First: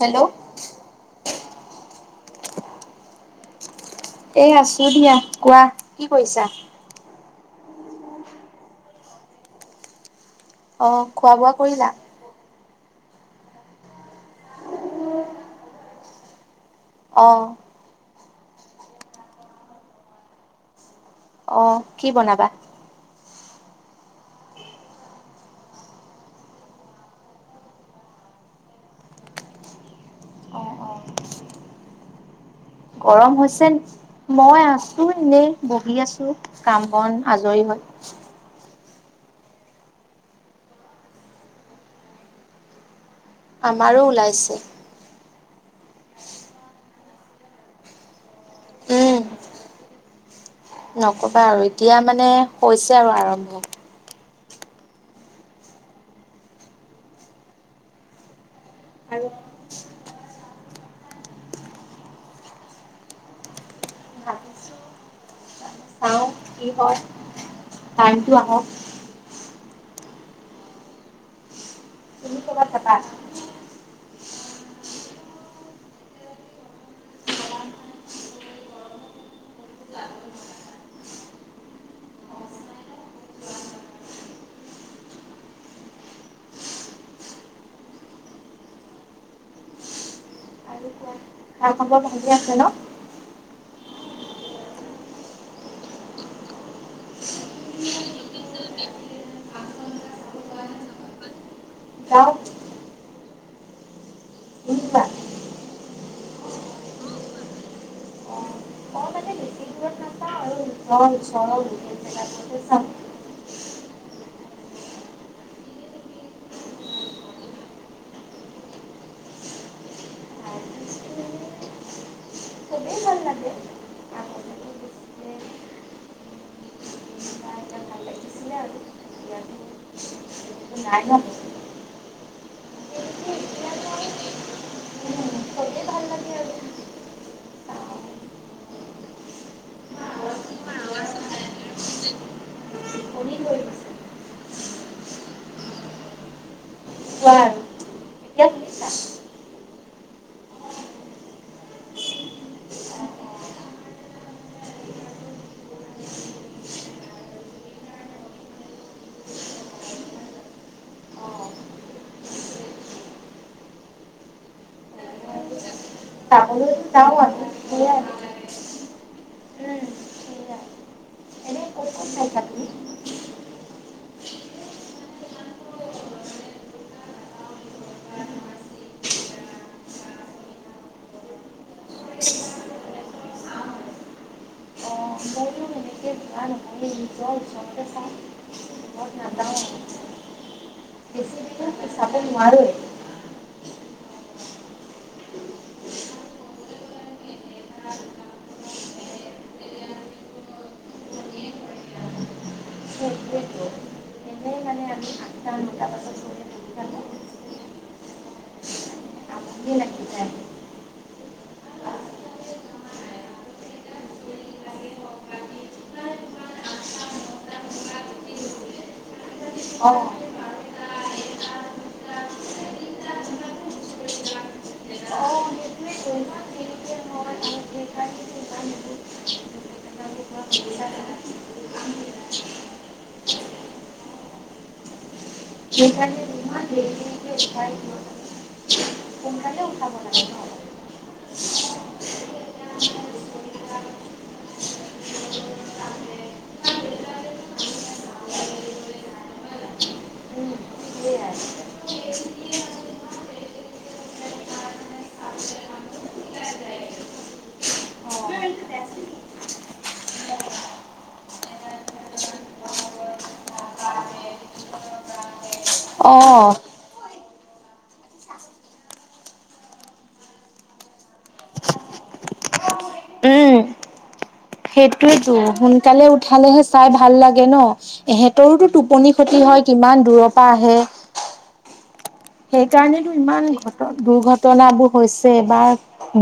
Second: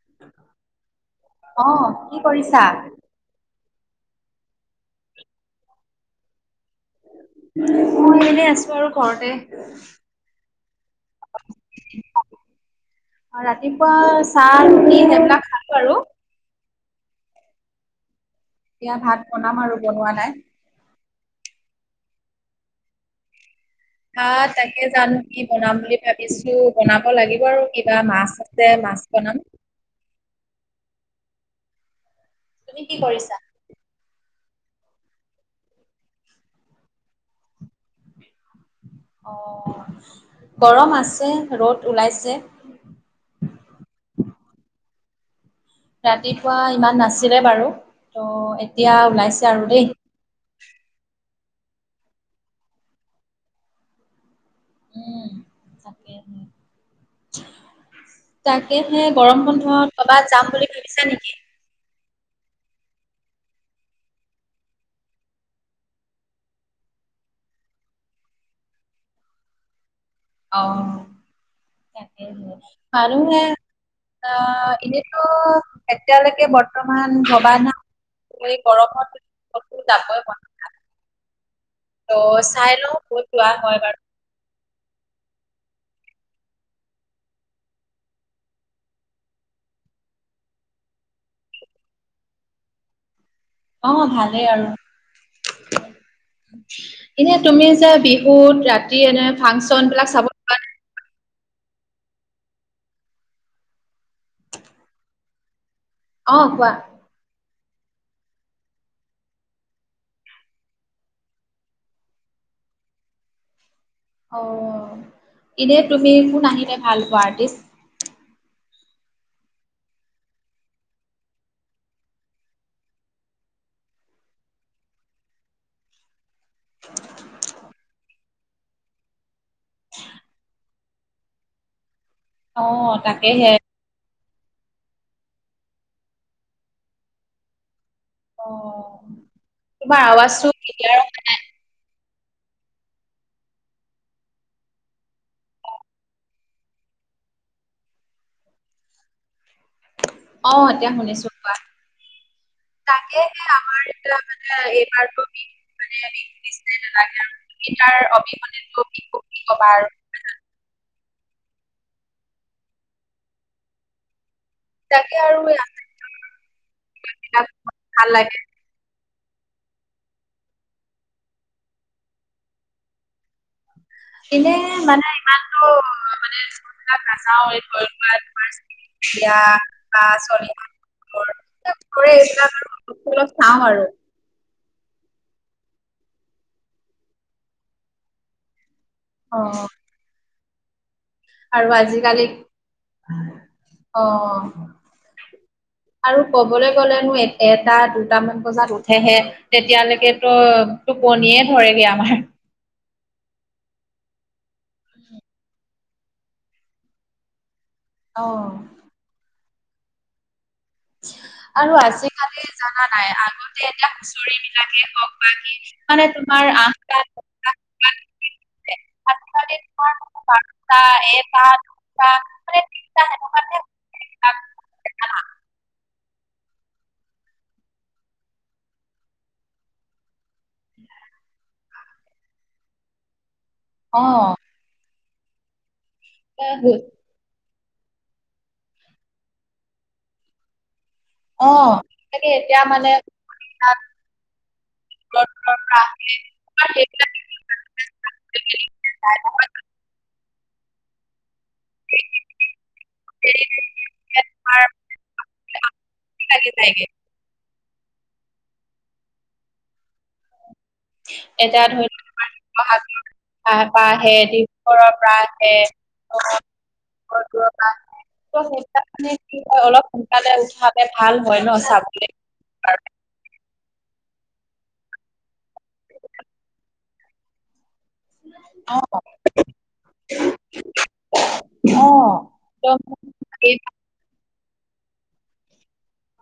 Hello অ কি কৰিছা? এ আছো দিয়া কোৱা কি কৰিছা? মই এনেই আছো আৰু ঘৰতে। অ খোৱা বোৱা কৰিলা? অ ৰাতিপুৱা চাহ ৰুটি সেইবিলাক খালো আৰু অঁ এতিয়া ভাত বনাম আৰু বনোৱা নাই। অ কি বনাবা? হা তাকে জানো কি বনাম বুলি ভাবিছো বনাব লাগিব আৰু কিবা মাছ আছে। মাছ বনাম অ অ তুমি কি কৰিছা? গৰম হৈছে। মই আছোঁ ন বহি আছোঁ কাম বন আজৰি হৈ অ গৰম আছে ৰ'দ ওলাইছে। আমাৰো ওলাইছে। ৰাতিপুৱা ইমান নাছিলে বাৰু ত' এতিয়া উম ওলাইছে আৰু দেই। নকবা আৰু এতিয়া মানে হৈছে আৰু আৰম্ভ। উম, তাকে [unintelligible] তাকেহে আৰু গৰম বন্ধত কবাত যাম বুলি ভাবিছা নেকি? ভাবিছো চাও কি হয় কাৰেনটো আহক। অ তাকে তুমি ক'বাত যাবা মানুহে। অ এনেতো এতিয়ালৈকে বৰ্তমান ভবা নাই। গৰমত জাবই প ত' চাই লও কত যোৱা হয় বাৰু তোমাৰ খবৰ ভালে আছে ন। অ ভালেই আৰু [unintelligible] এনে তুমি যে বিহুত ৰাতি এনে ফাংচন বিলাক চাব লগা নাই? যাও তুমি যোৱা অ কোৱা। মই মানে বেছি দূৰত [unintelligible] অ এনে তুমি কোন আহিলে ভাল পোৱা আৰ্টিষ্ট? [unintelligible] অ তাকে সেয়াই চাওঁ অ তোমাৰ আৱাজটো কিলিয়াৰ অহা নাই? অহা নাই ভইচতো বুজি পোৱা নাই আহ এতিয়া শুনিছো কোৱা তাকেহে আমাৰ এ মানে এইবাৰ ক বিহু মানে নি্চ নালাগে আৰু তুমি তাৰ অবিহনেতো বিহু কি ক'বা আৰু [unintelligible] তাকে আৰু বিলাক ভাল লাগে [unintelligible] উম সেয়াই এনেই ক'ত ক'ত চাইছা তুমি এনে মানে ইমানতটো [unintelligible] অলপ চাওঁ আৰু অ ময়ো এনেকে যোৱা নহয় নিজৰ ওচৰতে চাওঁ দূৰত অ নাযাওঁ আৰু বেছি আৰু দিনত চাব আজিকালি নোৱাৰোৱেই অ [unintelligible] আৰু কবলৈ গ'লেনো এটা দুটামান বজাত উঠেহে তেতিয়ালৈকে তো। টোপনিয়ে ধৰেগে আমাৰ। সেইটোৱেতো এনেই মানে আমি আঠটা নটা বজাত গ'লে বহি থাকোঁ আহ। আমনিয়ে লাগি যায় আৰু আজ কালি জানা নাই আগতে এতিয়া হুচৰি বিলাকে হওক বা কি মানে তোমাৰ আঠটা [unintelligible] আজিকালি অ [unintelligible] [unintelligible] অ উম সোনকালে অ কি অ হ উঠাব লাগে ন অ সচাকৈ এতিয়া মানে [unintelligible] [unintelligible] সেইয়াই ভইচটো কিলিয়েৰ অহা নাই ত [unintelligible] এতিয়া ধৰি লওক [unintelligible] আহে ডিব্ৰগড়ৰ পৰা আহে অ বহুত দূৰৰ পৰা আহে ত সেই কাৰণে কি হয় অলপ সোনকালে উঠালে ভাল হয় ন চাবলে উম সেইটোয়তো সোনকালে উঠালেহে চাই ভাল লাগে ন এহেঁতৰোতো অ টোপনি ক্ষতি হয় কিমান দূৰৰ পৰা আহে অ সেই কাৰণেতটো ইমান একদম ঘটনা দুৰ্ঘটনা ঘটনাবোৰ হৈছে বা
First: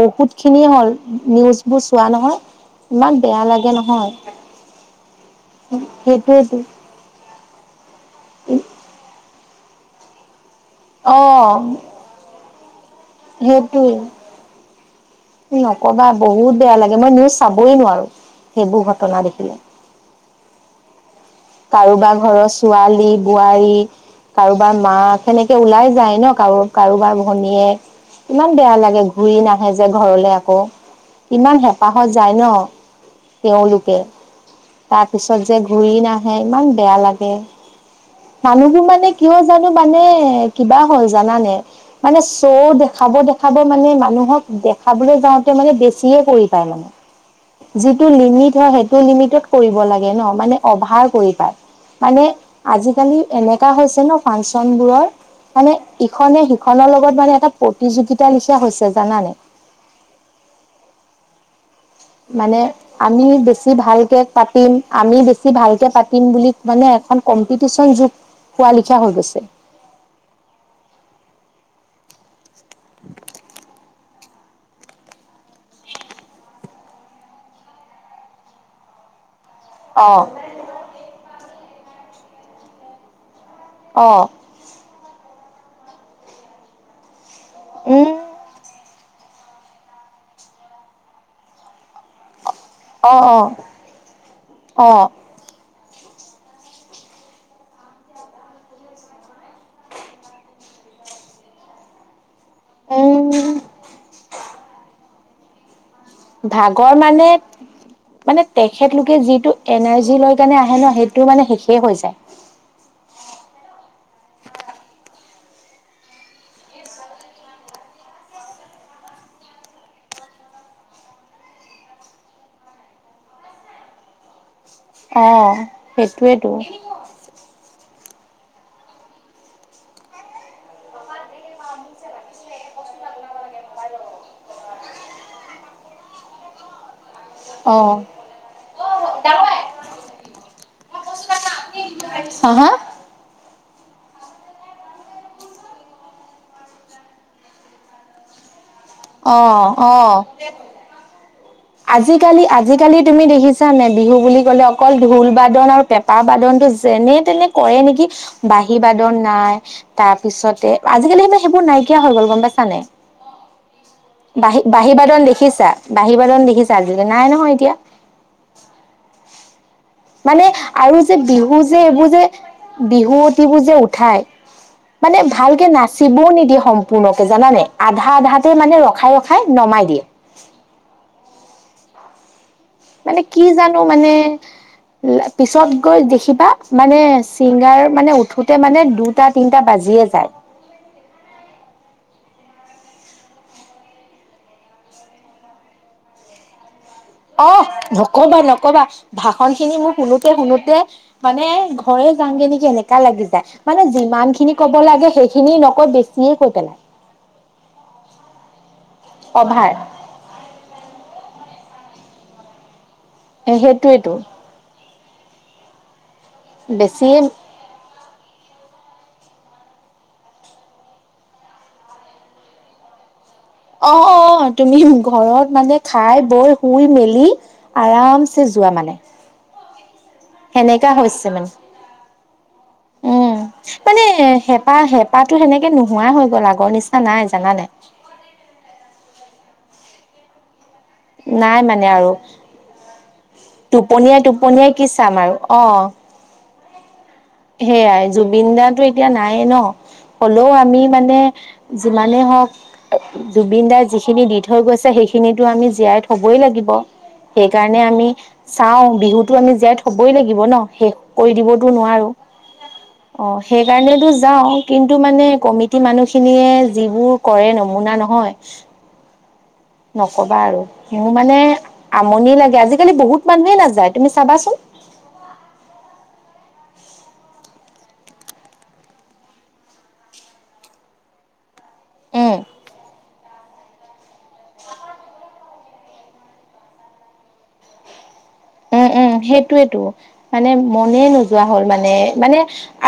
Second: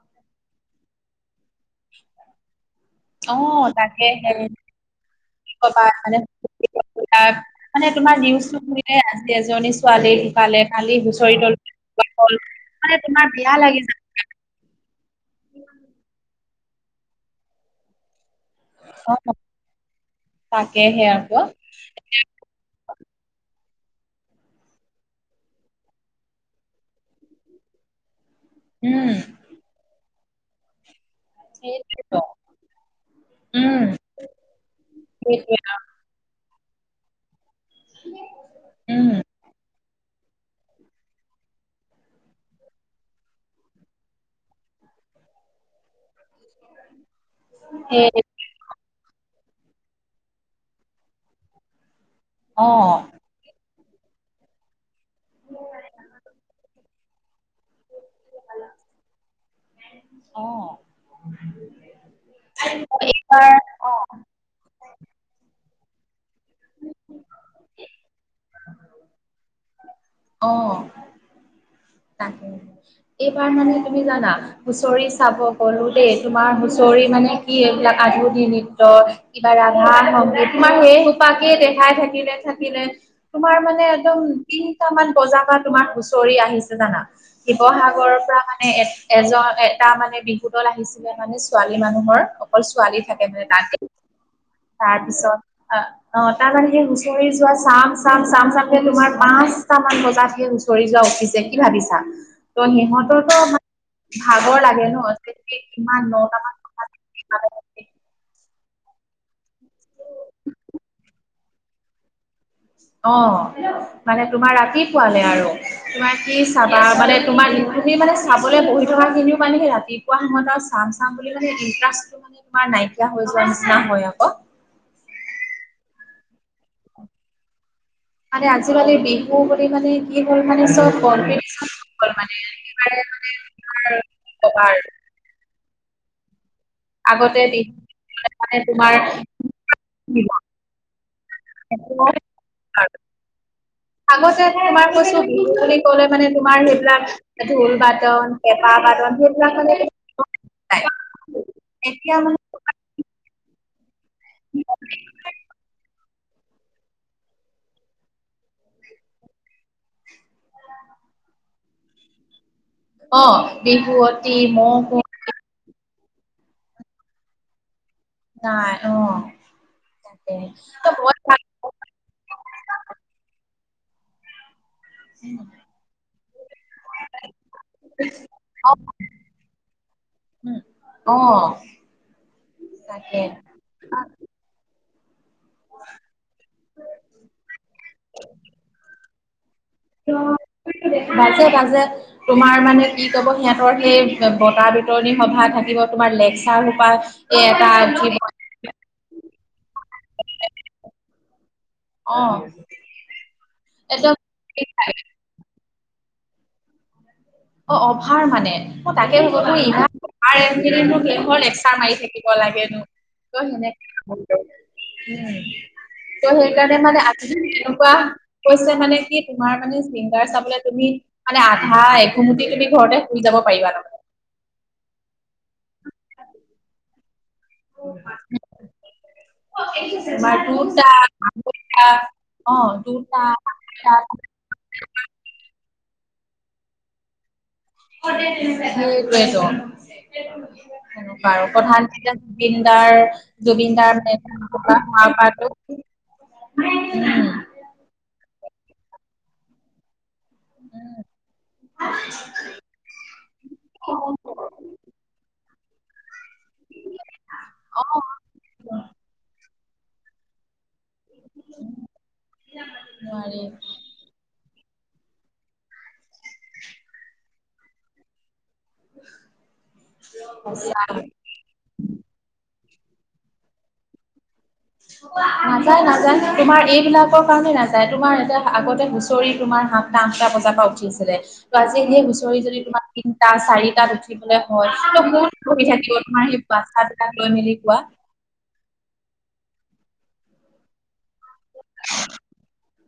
বহুতখিনিয়ে হ'ল নিউজবোৰ চোৱা নহয় ইমান অ বেয়া লাগে তাকে নহয় হে কি কবা মানে সেইটোৱেতো মানে তোমাৰ নিউজ খুলিলে আজি এজনী ছোৱালী কালে কালি অ সেইটোৱে [unintelligible] নকবা বহুত বেয়া লাগে মই নিউজ চাবই নোৱাৰো সেইবোৰ যাব ঘটনা ন দেখিলে [unintelligible] কাৰোবাৰ ঘৰৰ ছোৱালী বোৱাৰী কাৰোবাৰ মাক সেনেকে ওলাই যায় ন কাৰো কাৰোবাৰ ভনীয়ে। ইমান বেয়া লাগে উম ঘূৰি নাহে যে ঘৰলে আকৌ ইমান হেঁপাহত সেইটোৱেতো যায় ন উম তেওঁলোকে। তাৰ পিছত সেইটোৱে যে আৰু। ঘূৰি না ইমান বেয়া লাগে মানুহবোৰ উম মানে কিয় জানো। মানে কিবা হ'ল জানানে মানে চ' দেখাব দেখাব মানে মানুহক। চাবলৈ যাওঁতে মানে বেছিয়ে পৰি পায় মানে। যিটো সেই লিমিট হয় সেইটো লিমিটত কৰিব লাগে ন'? মানে অভাৰ কৰি পায়। মানে অ', আজিকালি এনে- কা হৈছে ন' ফাংচন বোৰৰ, মানে ইখনে সিখনৰ লগত মানে এটা- প্ৰতিযোগিতা লিখিয়া হৈছে। জানানে? অ', [unintelligible] মানে আমি এইবাৰ বেছি অ', ভালকে পাতিম আমি বেছি ভাল- পাতিম বুলি মানে এখন কম্পিটিচন যুগ হোৱা লিখিয়া হৈ গৈছে। অঁ। তাকে এইবাৰ মানে তুমি জানা হুঁচৰি চাব গলো দেই তোমাৰ হুঁচৰি মানে কি এইবিলাক আধুনিক নৃত্য কিবা ৰাধা অ', সংগীত, তোমাৰ সেইসোপাকেই দেখাই থাকিলে থাকিলে। তোমাৰ মানে একদম অ'। তিনটা মান বজাৰ পৰা তোমাৰ হুঁচৰি আহিছে জানা। উম, শিৱসাগৰৰ পৰা মানে এ- এজ, এটা মানে বিহু দল আহিছিলে মানে ছোৱালী মানুহৰ। অকল ছোৱালী থাকে মানে অ', অ', তাত দেই। অ', তাৰপিছত। আ, অ তাৰমানে সেই হুঁচৰি যোৱা চাম-চাম, চাম-চামকে তোমাৰ পাঁচটা মান বজাত সেই হুঁ- চৰি যোৱা উঠিছে। কি ভাবিছা? ত' উম, সিহঁতৰতো ভাগৰ লাগে ন [unintelligible] নটামান ভাগৰ মানে, বজাত মানে। তেখেতলোকে যিটো এনাৰ্জি লৈ কেনে আহে ন' সেইটো মানে শেষেই হৈ যায়। অ' মানে তোমাৰ ৰাতিপুৱালে আৰু তোমাৰ কি চাবা মানে তোমাৰ তুমি মানে চাবলৈ বহি থকা খিনিও মানে সেই ৰাতিপুৱা সময়ত চাম-চাম বুলি মানে ইণ্টাৰেষ্টটো মানে তোমাৰ না। নাইকিয়া হৈ যোৱা নিচিনা হয় আক' অহ সেইটোৱেতো। মানে আজিকালি বিহু বুলি মানে কি হ'ল মানে চব কম্পিটিছন হৈ গ'ল মানে কি কয়। [unintelligible] আগতে অ', মানে তোমাৰ। হা হা [unintelligible] [unintelligible] আগতে তোমাৰ কৈছো বিহু বুলি কলে মানে তোমাৰ সেইবিলাক ঢোল-বাটন, পেঁ- অঁ অঁ নাই। এতিয়া মানে আজিকালি, আজিকালি তুমি দেখিছা নে। বিহু বুলি ক'লে অকল ঢোল-বাদন আৰু পেঁ- পা বাদনটো যেনে তেনে কৰে নেকি? বাঁহী-বাদন নাই তাৰপিছতে আজি। কালি মানে সেইবোৰ নাইকিয়া হৈ গ'ল গম পাইছে। অ বিহুৱতী বাহী মৌ কুঁৱ বাঁহী-বাদন দেখিছা? বাঁহী-বাদন দেখিছা আজিকালি নাই নহয় এতিয়া। নাই অহ। মানে আৰু যে বিহু যে এইবোৰ যে বিহুৱতিবোৰ যে উঠাই। মানে ভালকে নাচিবও নিদিয়ে সম্পূৰ্ণকে জানানে? আধা-আধাতে মানে ৰখাই ৰখাই নমাই দিয়ে। উম অ তাকে মানে কি জানো মানে? পিছত গৈ দেখিবা মানে চিংগাৰ মানে উঠোতে মানে দু- [unintelligible] বাজে-বাজে। তোমাৰ মানে কি কৰিব সিহঁতৰ সেই বঁটা বিতৰণী সভা থাকিব তোমাৰ লেকচাৰ সোপা এই অ' এটা উঠিব নকবা-নকবা। ভাষণ খিনি মোৰ শুনোতে শুনোতে মানে ঘৰে অ যাংগে নেকি এনেকা লাগি যায়। মানে একদম যিমানখিনি কব লাগে সেইখিনি ন আকৌ বেছিয়ে কৈ পেলাই। অ' অভাৰ মানে তাকে হ'ব তু ই অভাৰ [unintelligible] তাৰ মাৰি থাকিব লাগেনো ত' সেনেকে। সেইটোৱেতো উম ত' সেইকাৰণে মানে বেছিয়ে আজি কেনেকুৱা। কৈছে মানে কি তোমাৰ মানে চিংগাৰ চাবলে তুমি মানে আধা এঘুমুতি তুমি ঘৰতে শুই যাব পাৰিবা অ অ তুমি ঘৰত মানে খাই তাৰমানে বৈ শুই মেলি আৰামছে যোৱা মানে। মই সেনেকা হৈছে মানে দুটা অ দুটা উম চ [unintelligible] তে নোহোৱা হৈ গ'ল আগৰ নিচিনা নাই জানা নাই। [unintelligible] তেনেকুৱা আৰু নাই মানে প্ৰধান আৰু যেতিয়া জুবিনদাৰ জুবিনদাৰ টোপনিয়াই মৰা টোপনিয়াই হোৱা কি চাম আৰু অ প্ৰকাশ সেয়াই জুবিন দাটো এতিয়া নায়ে ন। হ'লেও আমি উম মানে যিমানে হওঁক জুবিন দাৰ যিখিনি দি থৈ গৈছে সেইখিনি খিনিতো আমি জীয়াই থবই লাগিব সেইকাৰণে অ আমি চাও বিহুতো আমি জীয়াই থবই লাগিব ন শেষ কৰি দিবতো নোৱাৰো। অ নোৱাৰি সেইকাৰণেতো যাওঁ। কিন্তু মানে কমিটি মানুহখিনিয়ে যিবোৰ কৰে নমুনা নহয়। নকবা আৰু মোৰ সঁচা মানে আমনি লাগে আজি আজিকালি বহুত মানুহে নাযায় তুমি চাবা চোন। নাযায় নাযায় তোমাৰ এইবিলাকৰ কাৰণে নাযায় তোমাৰ এতিয়া আগতে হুচৰি তোমাৰ সাতটা আঠটা বজাৰ পৰা উঠিছিলে ত' আজি সেই উম হুঁচৰি যদি তোমাৰ তিনটা চাৰিটাত উঠিবলৈ হয় বহুত অসুবিধা থাকিব তোমাৰ সেই বাটচ্ছাবিলাক লৈ মেলি কোৱা উম উম সেইটোয়েতো মানে মনে নোযোৱা হ'ল মানে মানে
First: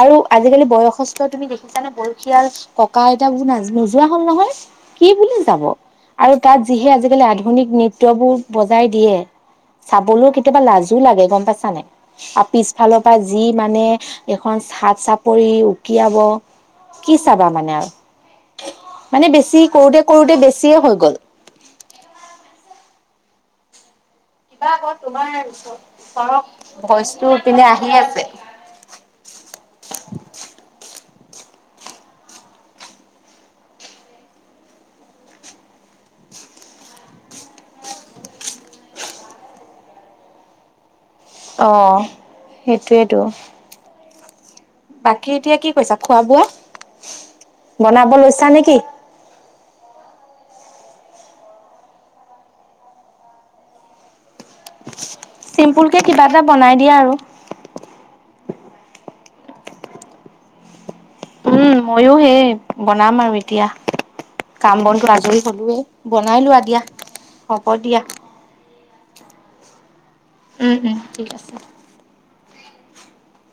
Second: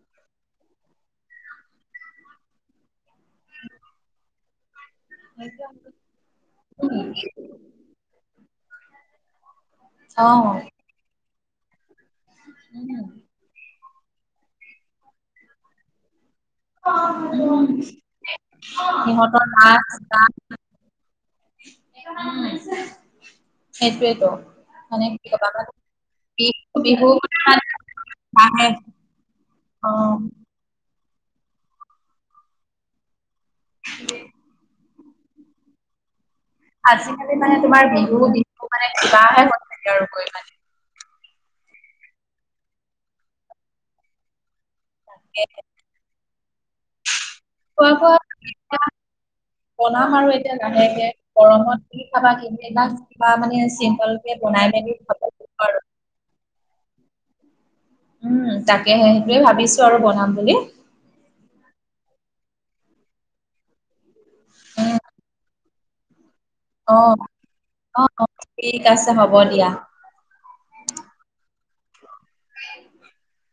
আৰু আজিকালি বয়সস্থ তুমি দেখিছা নে বয়সীয়াল ককা আইতা বোৰ নোযোৱা হল নহয়। কি বুলি যাব আৰু তাত যিহে আজিকালি আধুনিক নৃত্যবোৰ বজাই দিয়ে অ চাবলৈও কেতিয়াবা লাজো লাগে গম পাইছা নাই? আৰু পিছফালৰ পৰা যি মানে এখন হাত চাপৰি উকিয়াব। কি চাবা মানে আৰু মানে সিহঁতৰ বেছি নাচ কৰোতে কৰোতে গান। বেছিয়ে হৈ গ'ল সেইটোৱে। কিবা আকৌ মানে তোমাৰ কি কবা আৰু ওচৰত বিহু ভইচটো বিহু পিনে আহি আছে অ। উম। আজিকালি মানে তোমাৰ বিহু বিহু মানে কিবাহে হৈ থাকে আৰু গৈ মানে। অহ সেইটোৱে তো। বাকী এতিয়া কি কৰিছা খোৱা বোৱা খোৱা বনাব লৈছা বোৱা নেকি? বনাম আৰু লাহেকে গৰমত কি খাবা কিমান বিলাক কিবা মানে চিম্পল বনাই মেলি খোৱা চিম্পুলকে কিবা এটা বনাই দিয়া আৰু। উম তাকেহে সেইটোয়ে ভাবিছো আৰু বনাম বুলি। উম ময়ো সেই বনাম আৰু এতিয়া কাম উম বনটো আজৰি হলোৱে বনাই লোৱা দিয়া অ হ'ব দিয়া অ ঠিক আছে হ'ব দিয়া। উম উম ঠিক আছে। উ [unintelligible]